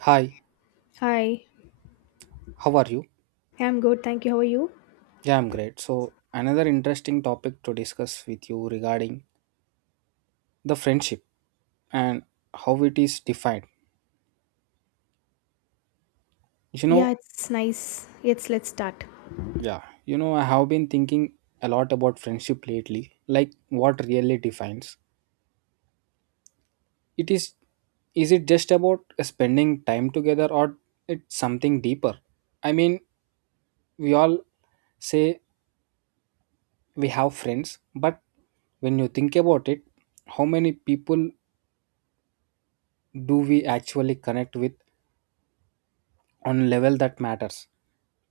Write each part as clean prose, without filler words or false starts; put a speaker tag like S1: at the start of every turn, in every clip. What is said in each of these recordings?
S1: Hi,
S2: Hi,
S1: how are you?
S2: I'm good. Thank you. How are you?
S1: Yeah, I'm great. So, another interesting topic to discuss with you regarding the friendship and how it is defined. You
S2: Yeah,
S1: know,
S2: it's nice. Yes, let's start.
S1: yeah, you know, I have been thinking a lot about friendship lately, like what really defines it. Is it just about spending time together, or it's something deeper? I mean, we all say we have friends, but when you think about it, how many people do we actually connect with on level that matters?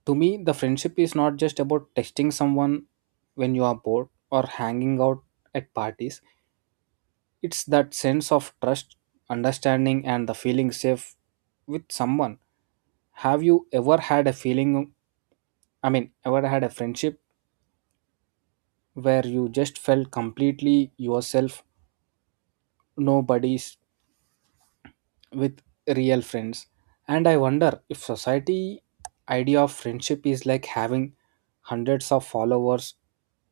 S1: To me, the friendship is not just about texting someone when you are bored or hanging out at parties. It's that sense of trust, understanding, and the feeling safe with someone. Have you ever had a feeling, I mean, ever had a friendship where you just felt completely yourself, nobody's with real friends? And I wonder if society idea of friendship is like having hundreds of followers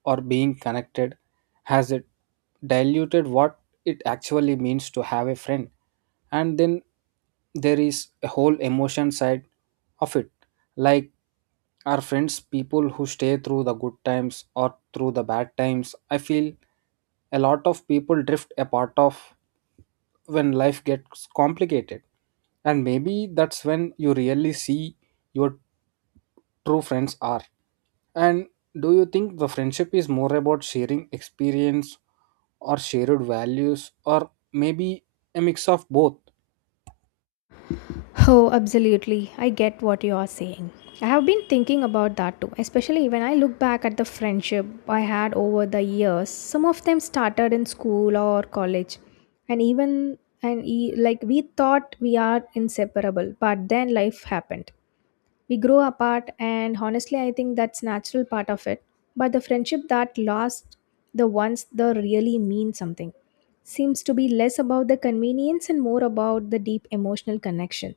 S1: or being connected, has it diluted what it actually means to have a friend? And then there is a whole emotion side of it, like are friends people who stay through the good times or through the bad times? I feel a lot of people drift apart of when life gets complicated. And maybe that's when you really see your true friends are. And do you think the friendship is more about sharing experience or shared values, or maybe a mix of both?
S2: Oh, absolutely. I get what you are saying. I have been thinking about that too, especially when I look back at the friendship I had over the years. Some of them started in school or college, and like we thought we are inseparable, but then life happened. We grow apart, and honestly, I think that's natural part of it. But the friendship that lasts, the ones that really mean something, seems to be less about the convenience and more about the deep emotional connection.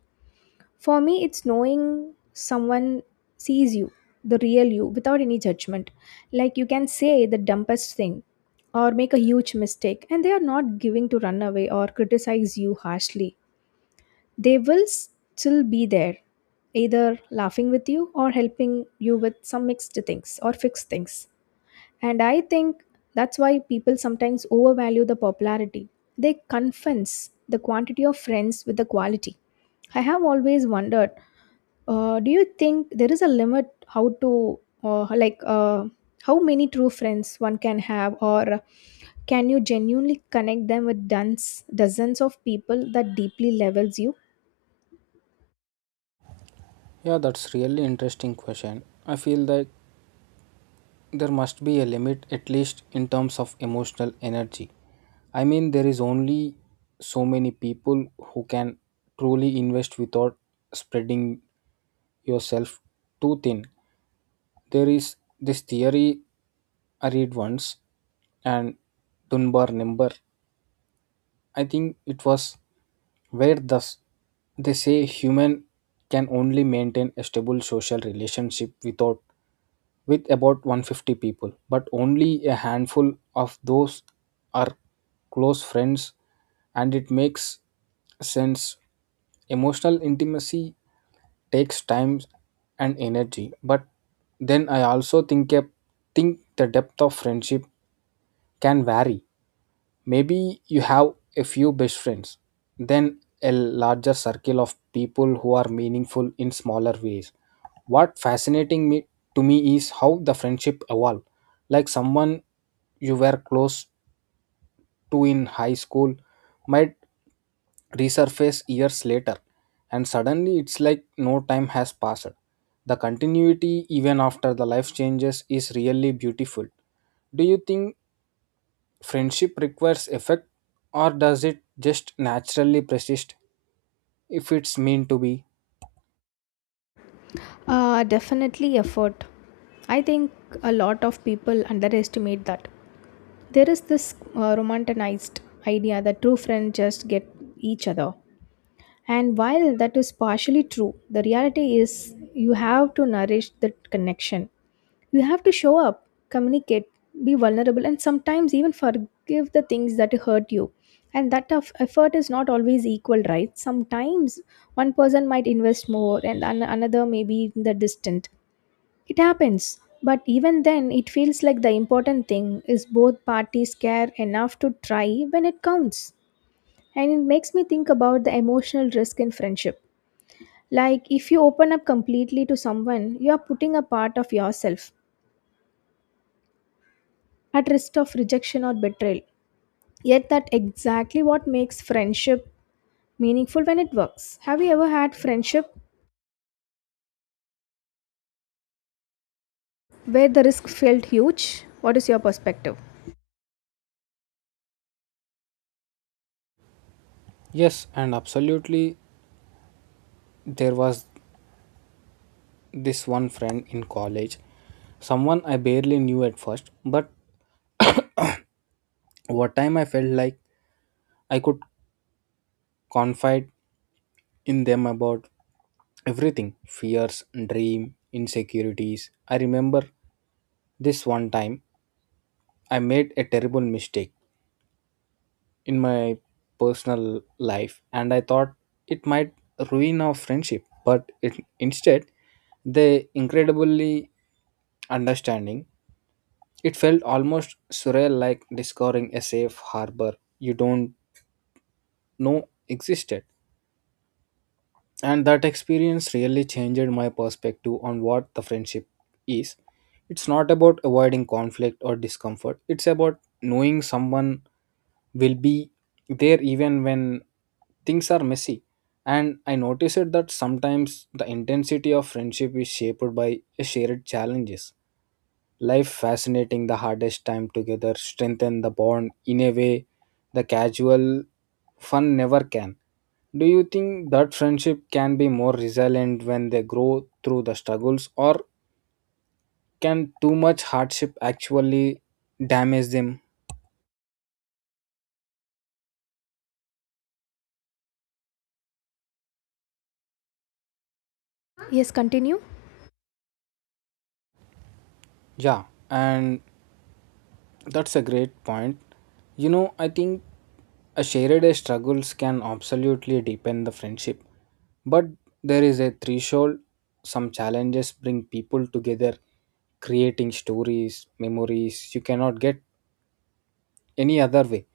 S2: For me, it's knowing someone sees you, the real you, without any judgment. Like you can say the dumbest thing or make a huge mistake, and they are not giving to run away or criticize you harshly. They will still be there, either laughing with you or helping you with some mixed things or fixed things. And I think that's why people sometimes overvalue the popularity. They confuse the quantity of friends with the quality. I have always wondered, do you think there is a limit how to, uh, like uh, how many true friends one can have? Or can you genuinely connect them with dozens of people that deeply levels you?
S1: Yeah, that's really interesting question. I feel that there must be a limit, at least in terms of emotional energy. I mean there is only so many people who can truly invest without spreading yourself too thin. There is this theory I read once, and Dunbar number. I think it was where thus they say human can only maintain a stable social relationship without with about 150 people, but only a handful of those are close friends, and it makes sense. Emotional intimacy takes time and energy, but then I also think the depth of friendship can vary. Maybe you have a few best friends, then a larger circle of people who are meaningful in smaller ways. What fascinating me to me is how the friendship evolve, like someone you were close to in high school might resurface years later, and suddenly it's like no time has passed. The continuity, even after the life changes, is really beautiful. Do you think friendship requires effect, or does it just naturally persist if it's meant to be?
S2: Definitely effort. I think a lot of people underestimate that. There is this romanticized idea that true friends just get each other. And while that is partially true, the reality is you have to nourish that connection. You have to show up, communicate, be vulnerable, and sometimes even forgive the things that hurt you. And that of effort is not always equal, right? Sometimes one person might invest more, and another may be in the distant. It happens, but even then, it feels like the important thing is both parties care enough to try when it counts. And it makes me think about the emotional risk in friendship. Like, if you open up completely to someone, you are putting a part of yourself at risk of rejection or betrayal. Yet, that exactly what makes friendship meaningful when it works. Have you ever had friendship where the risk felt huge? What is your perspective?
S1: Yes, and absolutely, there was this one friend in college, someone I barely knew at first, but over time I felt like I could confide in them about everything: fears, dream, insecurities. I remember this one time I made a terrible mistake in my personal life and I thought it might ruin our friendship, but it, instead, they incredibly understanding. It felt almost surreal, like discovering a safe harbor you don't know existed. And that experience really changed my perspective on what the friendship is. It's not about avoiding conflict or discomfort, it's about knowing someone will be there even when things are messy. And I noticed that sometimes the intensity of friendship is shaped by shared challenges. Life fascinating the hardest time together strengthen the bond in a way the casual fun never can. Do you think that friendship can be more resilient when they grow through the struggles, or can too much hardship actually damage them?
S2: Yes, continue.
S1: Yeah, and that's a great point. You know, I think a shared struggles can absolutely deepen the friendship, but there is a threshold. Some challenges bring people together, creating stories, memories you cannot get any other way.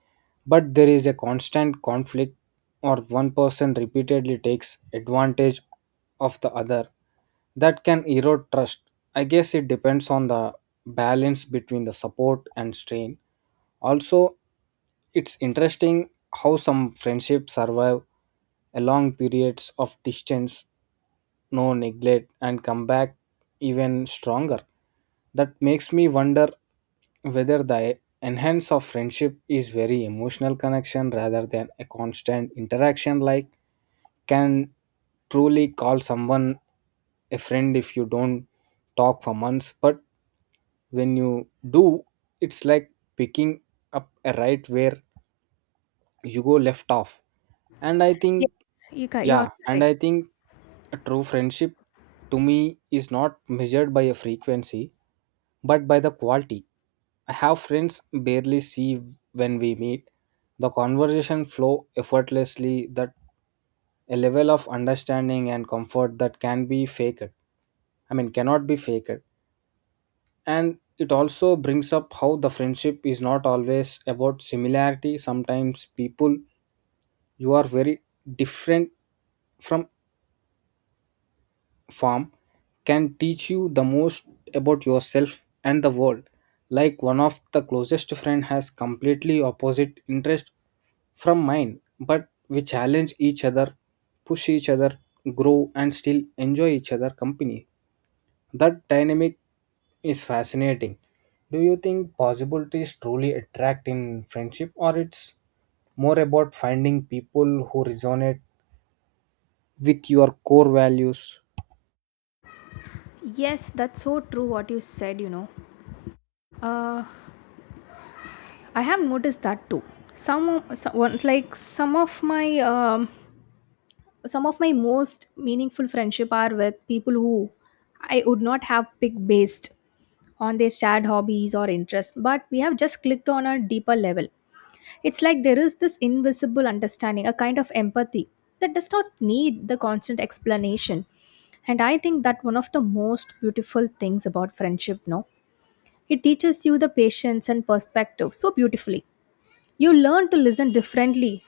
S1: But there is a constant conflict, or one person repeatedly takes advantage of the other that can erode trust. I guess it depends on the balance between the support and strain. Also, it's interesting how some friendships survive a long periods of distance, no neglect, and come back even stronger. That makes me wonder whether the enhance of friendship is very emotional connection rather than a constant interaction, like can truly call someone a friend if you don't talk for months, but when you do it's like picking up a right where you go left off and i
S2: Yes,
S1: think
S2: you are
S1: yeah and
S2: correct.
S1: i think a true friendship to me is not measured by a frequency but by the quality. I have friends barely see when we meet. The conversation flow effortlessly that a level of understanding and comfort that can be faked. I mean cannot be faked. And it also brings up how the friendship is not always about similarity. Sometimes people you are very different from farm can teach you the most about yourself and the world. Like one of the closest friend has completely opposite interest from mine, but we challenge each other, push each other, grow and still enjoy each other company. That dynamic is fascinating. Do you think possibilities truly attract in friendship, or it's more about finding people who resonate with your core values?
S2: Yes, that's so true what you said, you know. Uh, I have noticed that too. Some one- like some of my most meaningful friendship are with people who I would not have picked based on their shared hobbies or interests, but we have just clicked on a deeper level. It's like there is this invisible understanding, a kind of empathy that does not need the constant explanation. And I think that one of the most beautiful things about friendship, no? It teaches you the patience and perspective so beautifully. You learn to listen differently,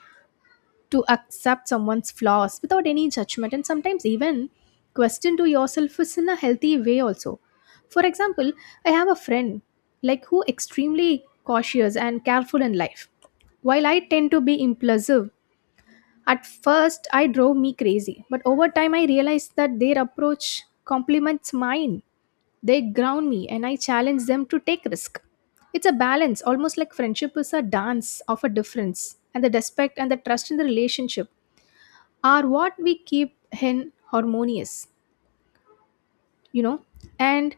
S2: to accept someone's flaws without any judgment, and sometimes even question to yourself is in a healthy way also. For example, I have a friend like who extremely cautious and careful in life. While I tend to be impulsive, at first I drove me crazy, but over time I realized that their approach complements mine. They ground me and I challenge them to take risk. It's a balance, almost like friendship is a dance of a difference, and the respect and the trust in the relationship are what we keep in harmonious, you know. And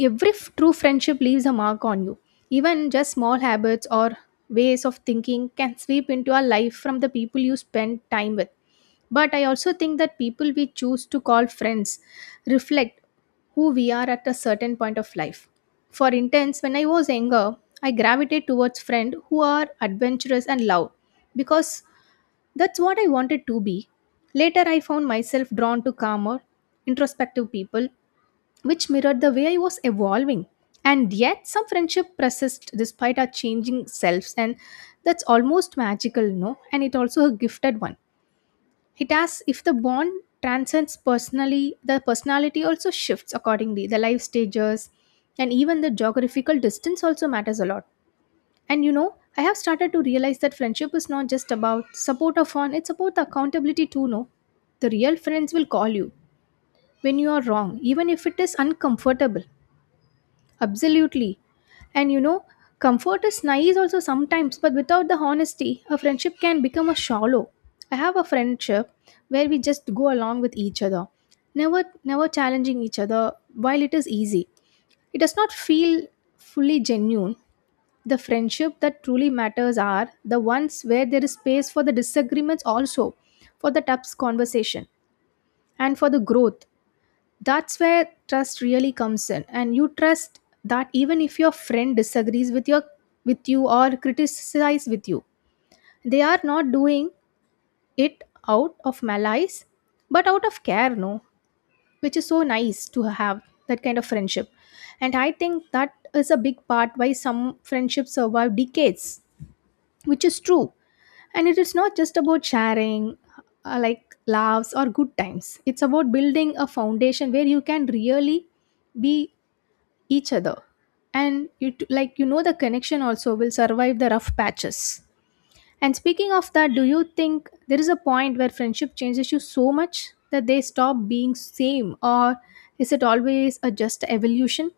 S2: every true friendship leaves a mark on you. Even just small habits or ways of thinking can sweep into our life from the people you spend time with. But I also think that people we choose to call friends reflect who we are at a certain point of life. For instance, when I was younger, I gravitated towards friends who are adventurous and loud because that's what I wanted to be. Later, I found myself drawn to calmer, introspective people which mirrored the way I was evolving. And yet, some friendship persist despite our changing selves, and that's almost magical, no? And it also a gifted one. It asks if the bond transcends personally, the personality also shifts accordingly. The life stages and even the geographical distance also matters a lot. And you know, I have started to realize that friendship is not just about support or fun, it's about the accountability too, no? The real friends will call you when you are wrong, even if it is uncomfortable. Absolutely. And you know, comfort is nice also sometimes, but without the honesty, a friendship can become a shallow. I have a friendship where we just go along with each other, never challenging each other while it is easy. It does not feel fully genuine. The friendship that truly matters are the ones where there is space for the disagreements also, for the tough conversation and for the growth. That's where trust really comes in, and you trust that even if your friend disagrees with your, with you, or criticize with you, they are not doing it out of malice but out of care, no? Which is so nice to have that kind of friendship. And I think that is a big part why some friendships survive decades, which is true. And it is not just about sharing like laughs or good times, it's about building a foundation where you can really be each other. And you t- like you know the connection also will survive the rough patches. And speaking of that, do you think there is a point where friendship changes you so much that they stop being same, or is it always a just evolution?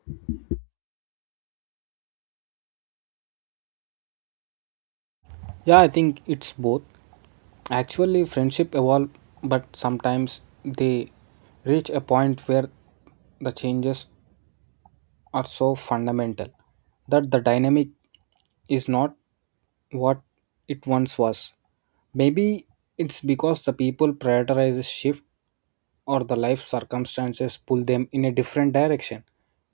S1: Yeah, I think it's both. Actually, friendship evolve, but sometimes they reach a point where the changes are so fundamental that the dynamic is not what it once was. Maybe it's because the people prioritize a shift or the life circumstances pull them in a different direction.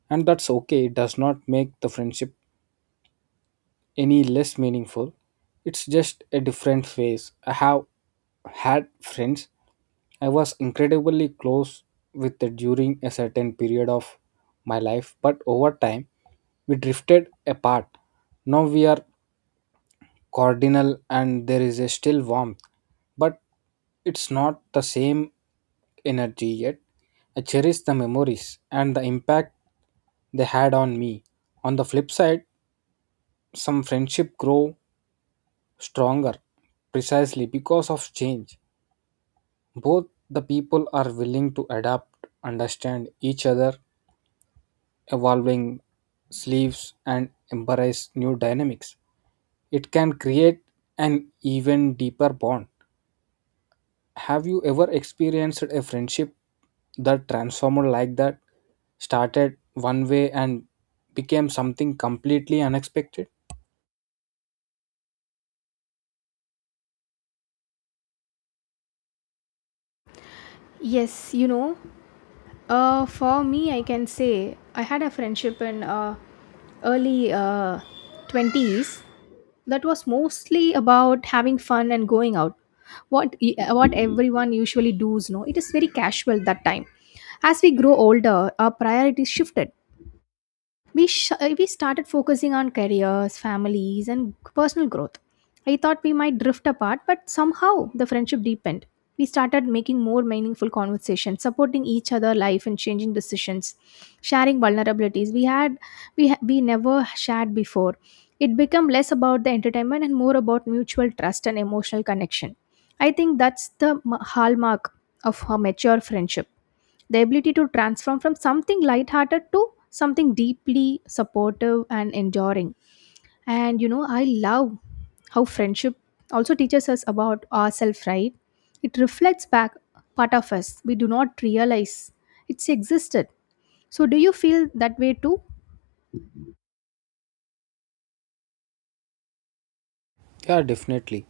S1: And that's okay, it does not make the friendship any less meaningful. It's just a different phase. I have had friends I was incredibly close with during a certain period of my life, but over time we drifted apart. Now we are cordial and there is a still warmth, but it's not the same energy yet. I cherish the memories and the impact they had on me. On the flip side, some friendship grow stronger precisely because of change. Both the people are willing to adapt, understand each other, evolving sleeves, and embrace new dynamics. It can create an even deeper bond. Have you ever experienced a friendship that transformed like that? Started one way and became something completely unexpected?
S2: Yes, you know. For me, I can say I had a friendship in early 20s that was mostly about having fun and going out. What what everyone usually does, no? It is very casual that time. As we grow older, our priorities shifted. We started focusing on careers, families, and personal growth. I thought we might drift apart, but somehow the friendship deepened. We started making more meaningful conversations, supporting each other life and changing decisions, sharing vulnerabilities we had. We never shared before. It became less about the entertainment and more about mutual trust and emotional connection. I think that's the hallmark of a mature friendship, the ability to transform from something lighthearted to something deeply supportive and enduring. And you know, I love how friendship also teaches us about ourselves, right? It reflects back part of us we do not realize it's existed. So, do you feel that way too?
S1: Yeah, definitely.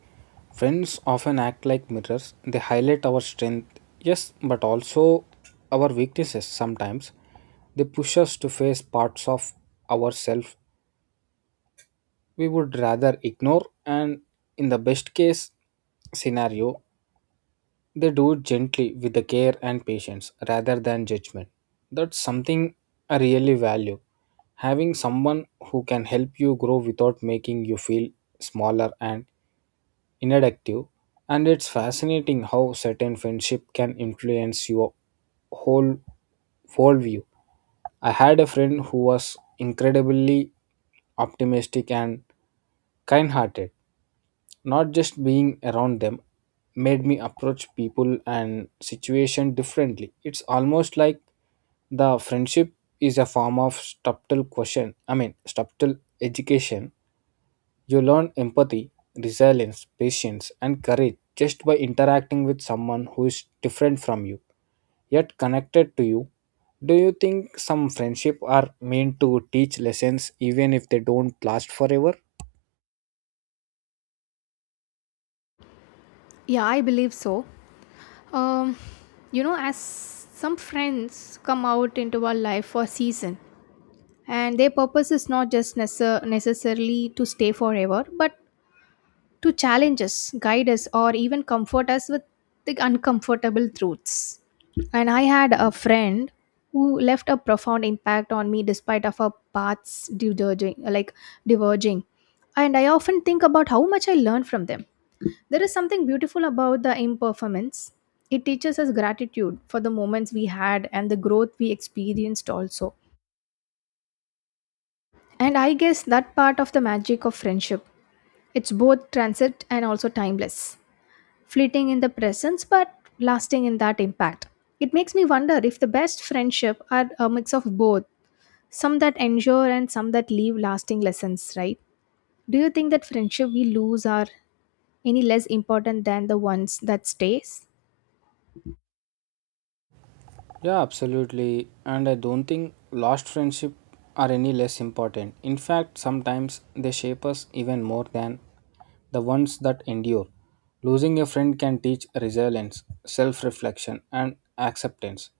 S1: Friends often act like mirrors. They highlight our strength, yes, but also our weaknesses sometimes. They push us to face parts of ourselves we would rather ignore, and in the best case scenario, they do it gently with the care and patience rather than judgment. That's something I really value. Having someone who can help you grow without making you feel smaller and inactive. And it's fascinating how certain friendship can influence your whole worldview. I had a friend who was incredibly optimistic and kind hearted, not just being around them made me approach people and situation differently. It's almost like the friendship is a form of subtle question, I mean subtle education. You learn empathy, resilience, patience, and courage just by interacting with someone who is different from you, yet connected to you. Do you think some friendship are meant to teach lessons even if they don't last forever?
S2: Yeah, I believe so. Um, you know, as some friends come out into our life for a season, and their purpose is not just necessarily to stay forever, but to challenge us, guide us, or even comfort us with the uncomfortable truths. And I had a friend who left a profound impact on me despite of our paths diverging. And I often think about how much I learned from them. There is something beautiful about the imperformance. It teaches us gratitude for the moments we had and the growth we experienced also. And I guess that part of the magic of friendship. It's both transit and also timeless, fleeting in the presence but lasting in that impact. It makes me wonder if the best friendship are a mix of both, some that endure and some that leave lasting lessons, right? Do you think that friendship we lose are any less important than the ones that stays?
S1: Yeah, absolutely. And I don't think lost friendship are any less important. In fact, sometimes they shape us even more than the ones that endure. Losing a friend can teach resilience, self reflection, and acceptance.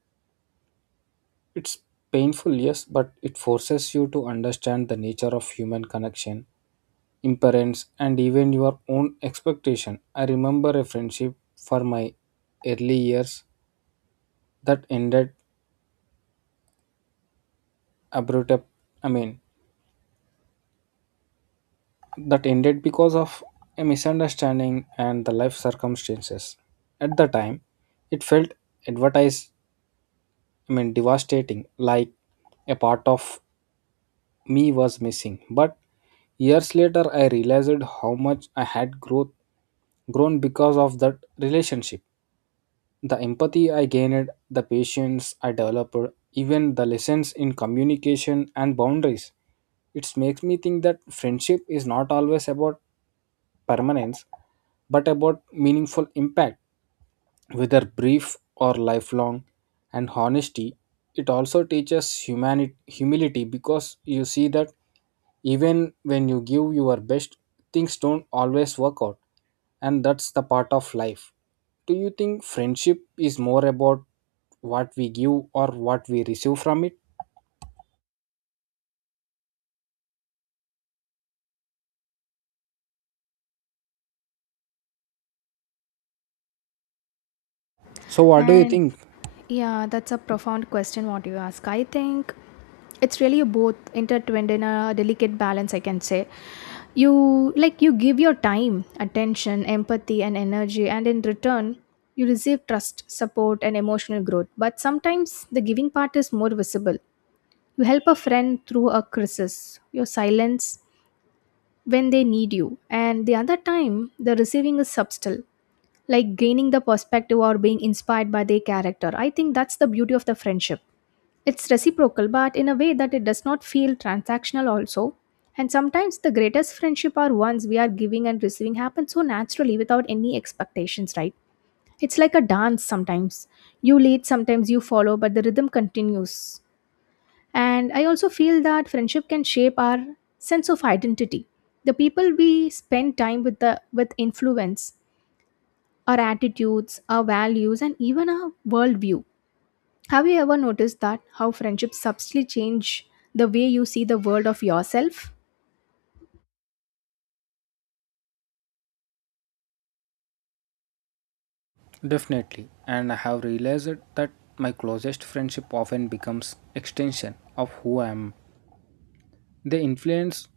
S1: It's painful, yes, but it forces you to understand the nature of human connection, imperance, and even your own expectation. I remember a friendship for my early years that ended abrupt, I mean that ended because of a misunderstanding and the life circumstances. At the time, it felt advertised, I mean devastating, like a part of me was missing. But years later, I realized how much I had growth, grown because of that relationship. The empathy I gained, the patience I developed, even the lessons in communication and boundaries. It makes me think that friendship is not always about permanence, but about meaningful impact, whether brief or lifelong. And honesty, it also teaches humanity humility, because you see that even when you give your best things don't always work out, and that's the part of life. Do you think friendship is more about what we give or what we receive from it? So what do you
S2: And
S1: think?
S2: yeah, that's a profound question what you ask. I think it's really both intertwined in a delicate balance, I can say. You give your time, attention, empathy and energy, and in return you receive trust, support and emotional growth. But sometimes the giving part is more visible. You help a friend through a crisis. Your silence when they need you, and the other time, the receiving is subtle, like gaining the perspective or being inspired by their character. I think that's the beauty of the friendship. It's reciprocal, but in a way that it does not feel transactional, also. And sometimes the greatest friendship are ones we are giving and receiving happen so naturally without any expectations, right? It's like a dance sometimes. You lead, sometimes you follow, but the rhythm continues. And I also feel that friendship can shape our sense of identity. The people we spend time with the with influence our attitudes, our values, and even our worldview. Have you ever noticed that how friendships subtly change the way you see the world of yourself?
S1: Definitely. And I have realized that my closest friendship often becomes extension of who I am. They influence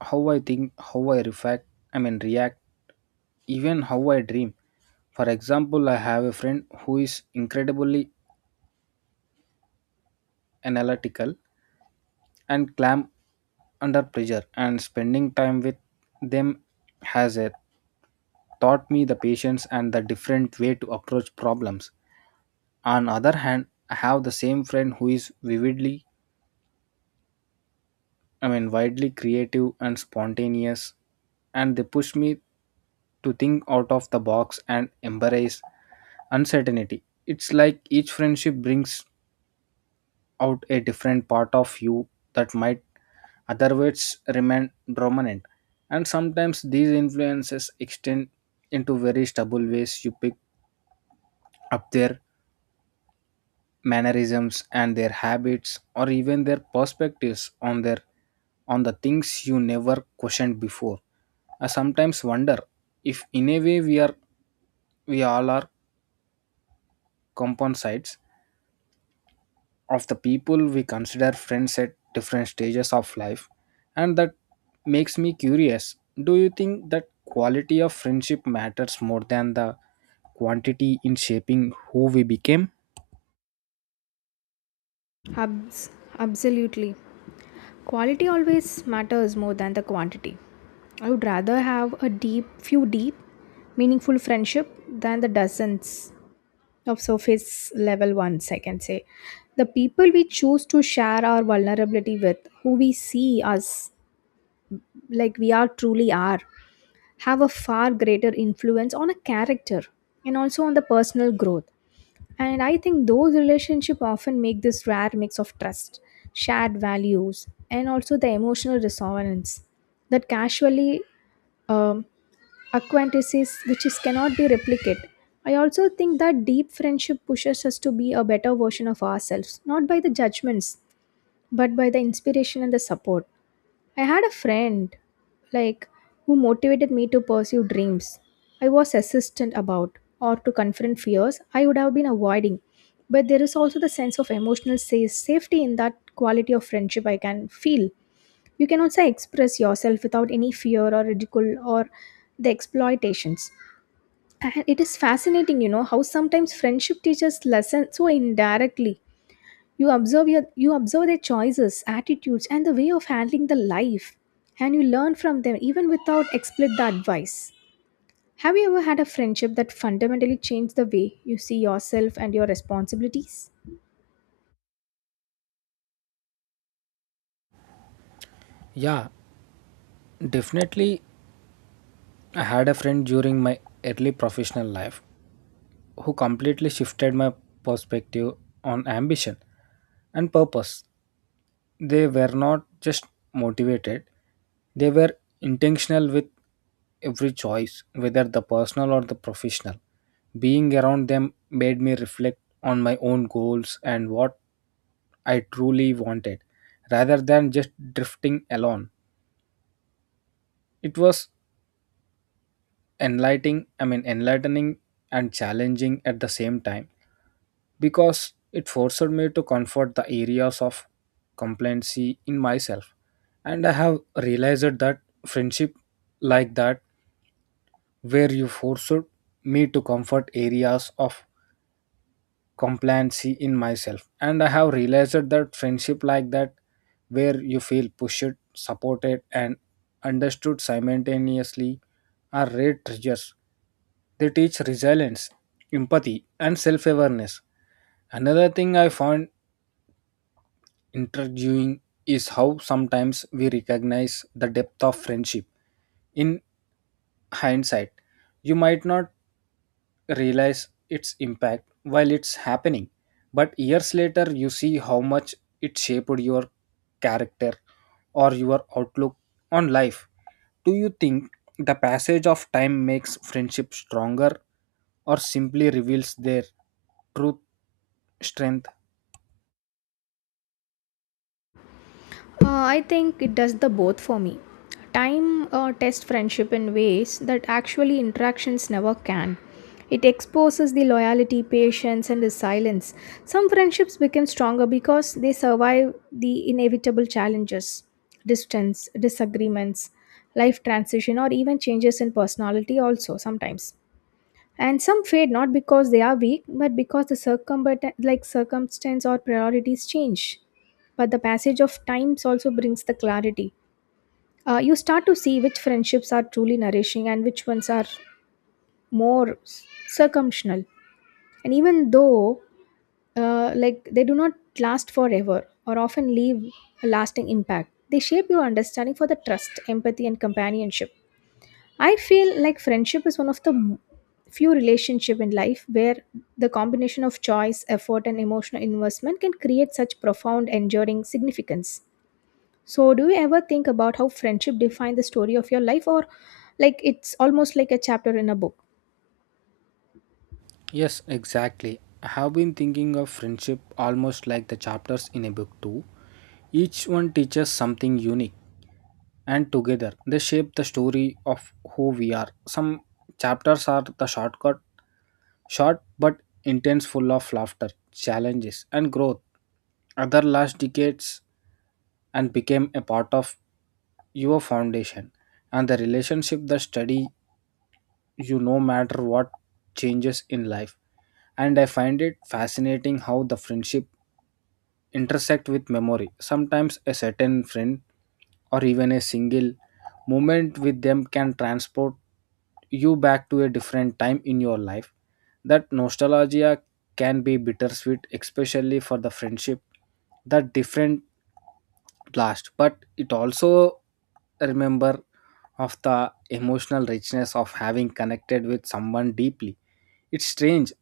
S1: how I think, how I reflect, I mean react, even how I dream. For example, I have a friend who is incredibly analytical and clam under pressure, and spending time with them has taught me the patience and the different way to approach problems. On other hand, I have the same friend who is vividly, I mean, widely creative and spontaneous, and they pushed me to think out of the box and embrace uncertainty. It's like each friendship brings out a different part of you that might otherwise remain dormant. And sometimes these influences extend into very stable ways. You pick up there mannerisms and their habits, or even their perspectives on their on the things you never questioned before. I sometimes wonder if in a way we all are composites of the people we consider friends at different stages of life, and that makes me curious. Do you think that quality of friendship matters more than the quantity in shaping who we became?
S2: Abs- Absolutely. Quality always matters more than the quantity. I would rather have a deep, few deep, meaningful friendship than the dozens of surface level ones, I can say. The people we choose to share our vulnerability with, who we see as we are truly are, have a far greater influence on a character and also on the personal growth. And I think those relationships often make this rare mix of trust, shared values, and also the emotional resonance that casually um, acquaintances which is cannot be replicated. I also think that deep friendship pushes us to be a better version of ourselves, not by the judgments, but by the inspiration and the support. I had a friend like who motivated me to pursue dreams I was hesitant about or to confront fears I would have been avoiding. But there is also the sense of emotional safety in that quality of friendship I can feel. You can also express yourself without any fear or ridicule or the exploitations. And it is fascinating, how sometimes friendship teaches lessons so indirectly. You observe their choices, attitudes, and the way of handling the life, and you learn from them even without explicit advice. Have you ever had a friendship that fundamentally changed the way you see yourself and your responsibilities?
S1: Yeah, definitely. I had a friend during my early professional life who completely shifted my perspective on ambition and purpose. They were not just motivated, they were intentional with every choice, whether the personal or the professional. Being around them made me reflect on my own goals and what I truly wanted rather than just drifting alone. It was enlightening, I mean enlightening and challenging at the same time, because it forced me to comfort the areas of complacency in myself. And I have realized that friendship like that, where you forced me to comfort areas of complacency in myself. And I have realized that friendship like that, where you feel pushed, supported and understood simultaneously, are rare treasures. They teach resilience, empathy and self-awareness. Another thing I found intriguing is how sometimes we recognize the depth of friendship in hindsight. You might not realize its impact while it's happening. But years later, you see how much it shaped your character or your outlook on life. Do you think the passage of time makes friendship stronger or simply reveals their truth strength?
S2: I think it does the both for me. Time tests friendship in ways that actually interactions never can. It exposes the loyalty, patience, and resilience. Some friendships become stronger because they survive the inevitable challenges, distance, disagreements, life transition, or even changes in personality, also sometimes, and some fade not because they are weak but because the circumstance or priorities change. But the passage of times also brings the clarity. You start to see which friendships are truly nourishing and which ones are more circumstantial. And even though they do not last forever or often leave a lasting impact, they shape your understanding for the trust, empathy, and companionship. I feel like friendship is one of the few relationship in life where the combination of choice, effort and emotional investment can create such profound enduring significance. So do you ever think about how friendship define the story of your life, or it's almost like a chapter in a book?
S1: Yes, exactly. I have been thinking of friendship almost like the chapters in a book, too. Each one teaches something unique, and together they shape the story of who we are. Some chapters are the shortcut, short but intense, full of laughter, challenges, and growth. Other last decades and became a part of your foundation and the relationship, the study you no matter what changes in life. And I find it fascinating how the friendship intersect with memory. Sometimes a certain friend or even a single moment with them can transport you back to a different time in your life. That nostalgia can be bittersweet, especially for the friendship that different last. But it also remember of the emotional richness of having connected with someone deeply. It's strange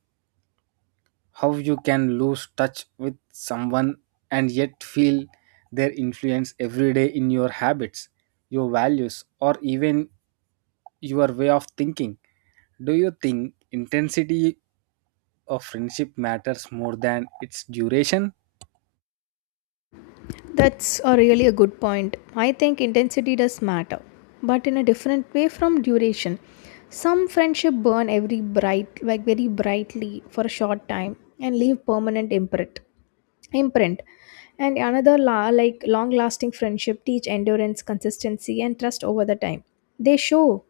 S1: how you can lose touch with someone and yet feel their influence every day in your habits, your values, or even your way of thinking. Do you think intensity of friendship matters more than its duration?
S2: That's a really a good point. I think intensity does matter, but in a different way from duration. Some friendship burn every bright like very brightly for a short time and leave permanent imprint, and another long lasting friendship teach endurance, consistency, and trust over the time. They show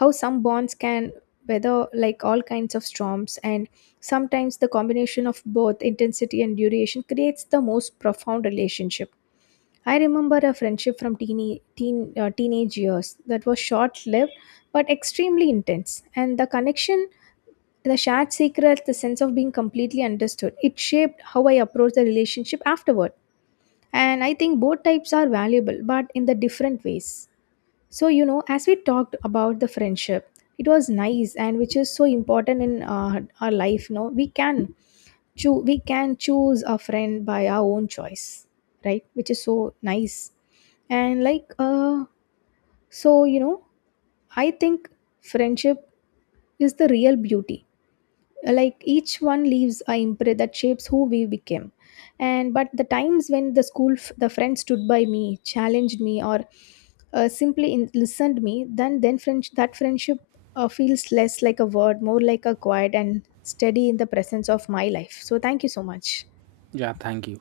S2: how some bonds can weather like all kinds of storms, and sometimes the combination of both intensity and duration creates the most profound relationship. I remember a friendship from teenage years that was short lived but extremely intense, and the connection, the shared secret, the sense of being completely understood, it shaped how I approached the relationship afterward. And I think both types are valuable, but in the different ways. So, as we talked about the friendship, it was nice and which is so important in our life. No, we can choose a friend by our own choice, right? Which is so nice. And so you know, I think friendship is the real beauty, like each one leaves a imprint that shapes who we became. And but the times when the friend stood by me, challenged me, or listened me, that friendship feels less like a word, more like a quiet and steady in the presence of my life. So thank you so much.
S1: Yeah, thank you.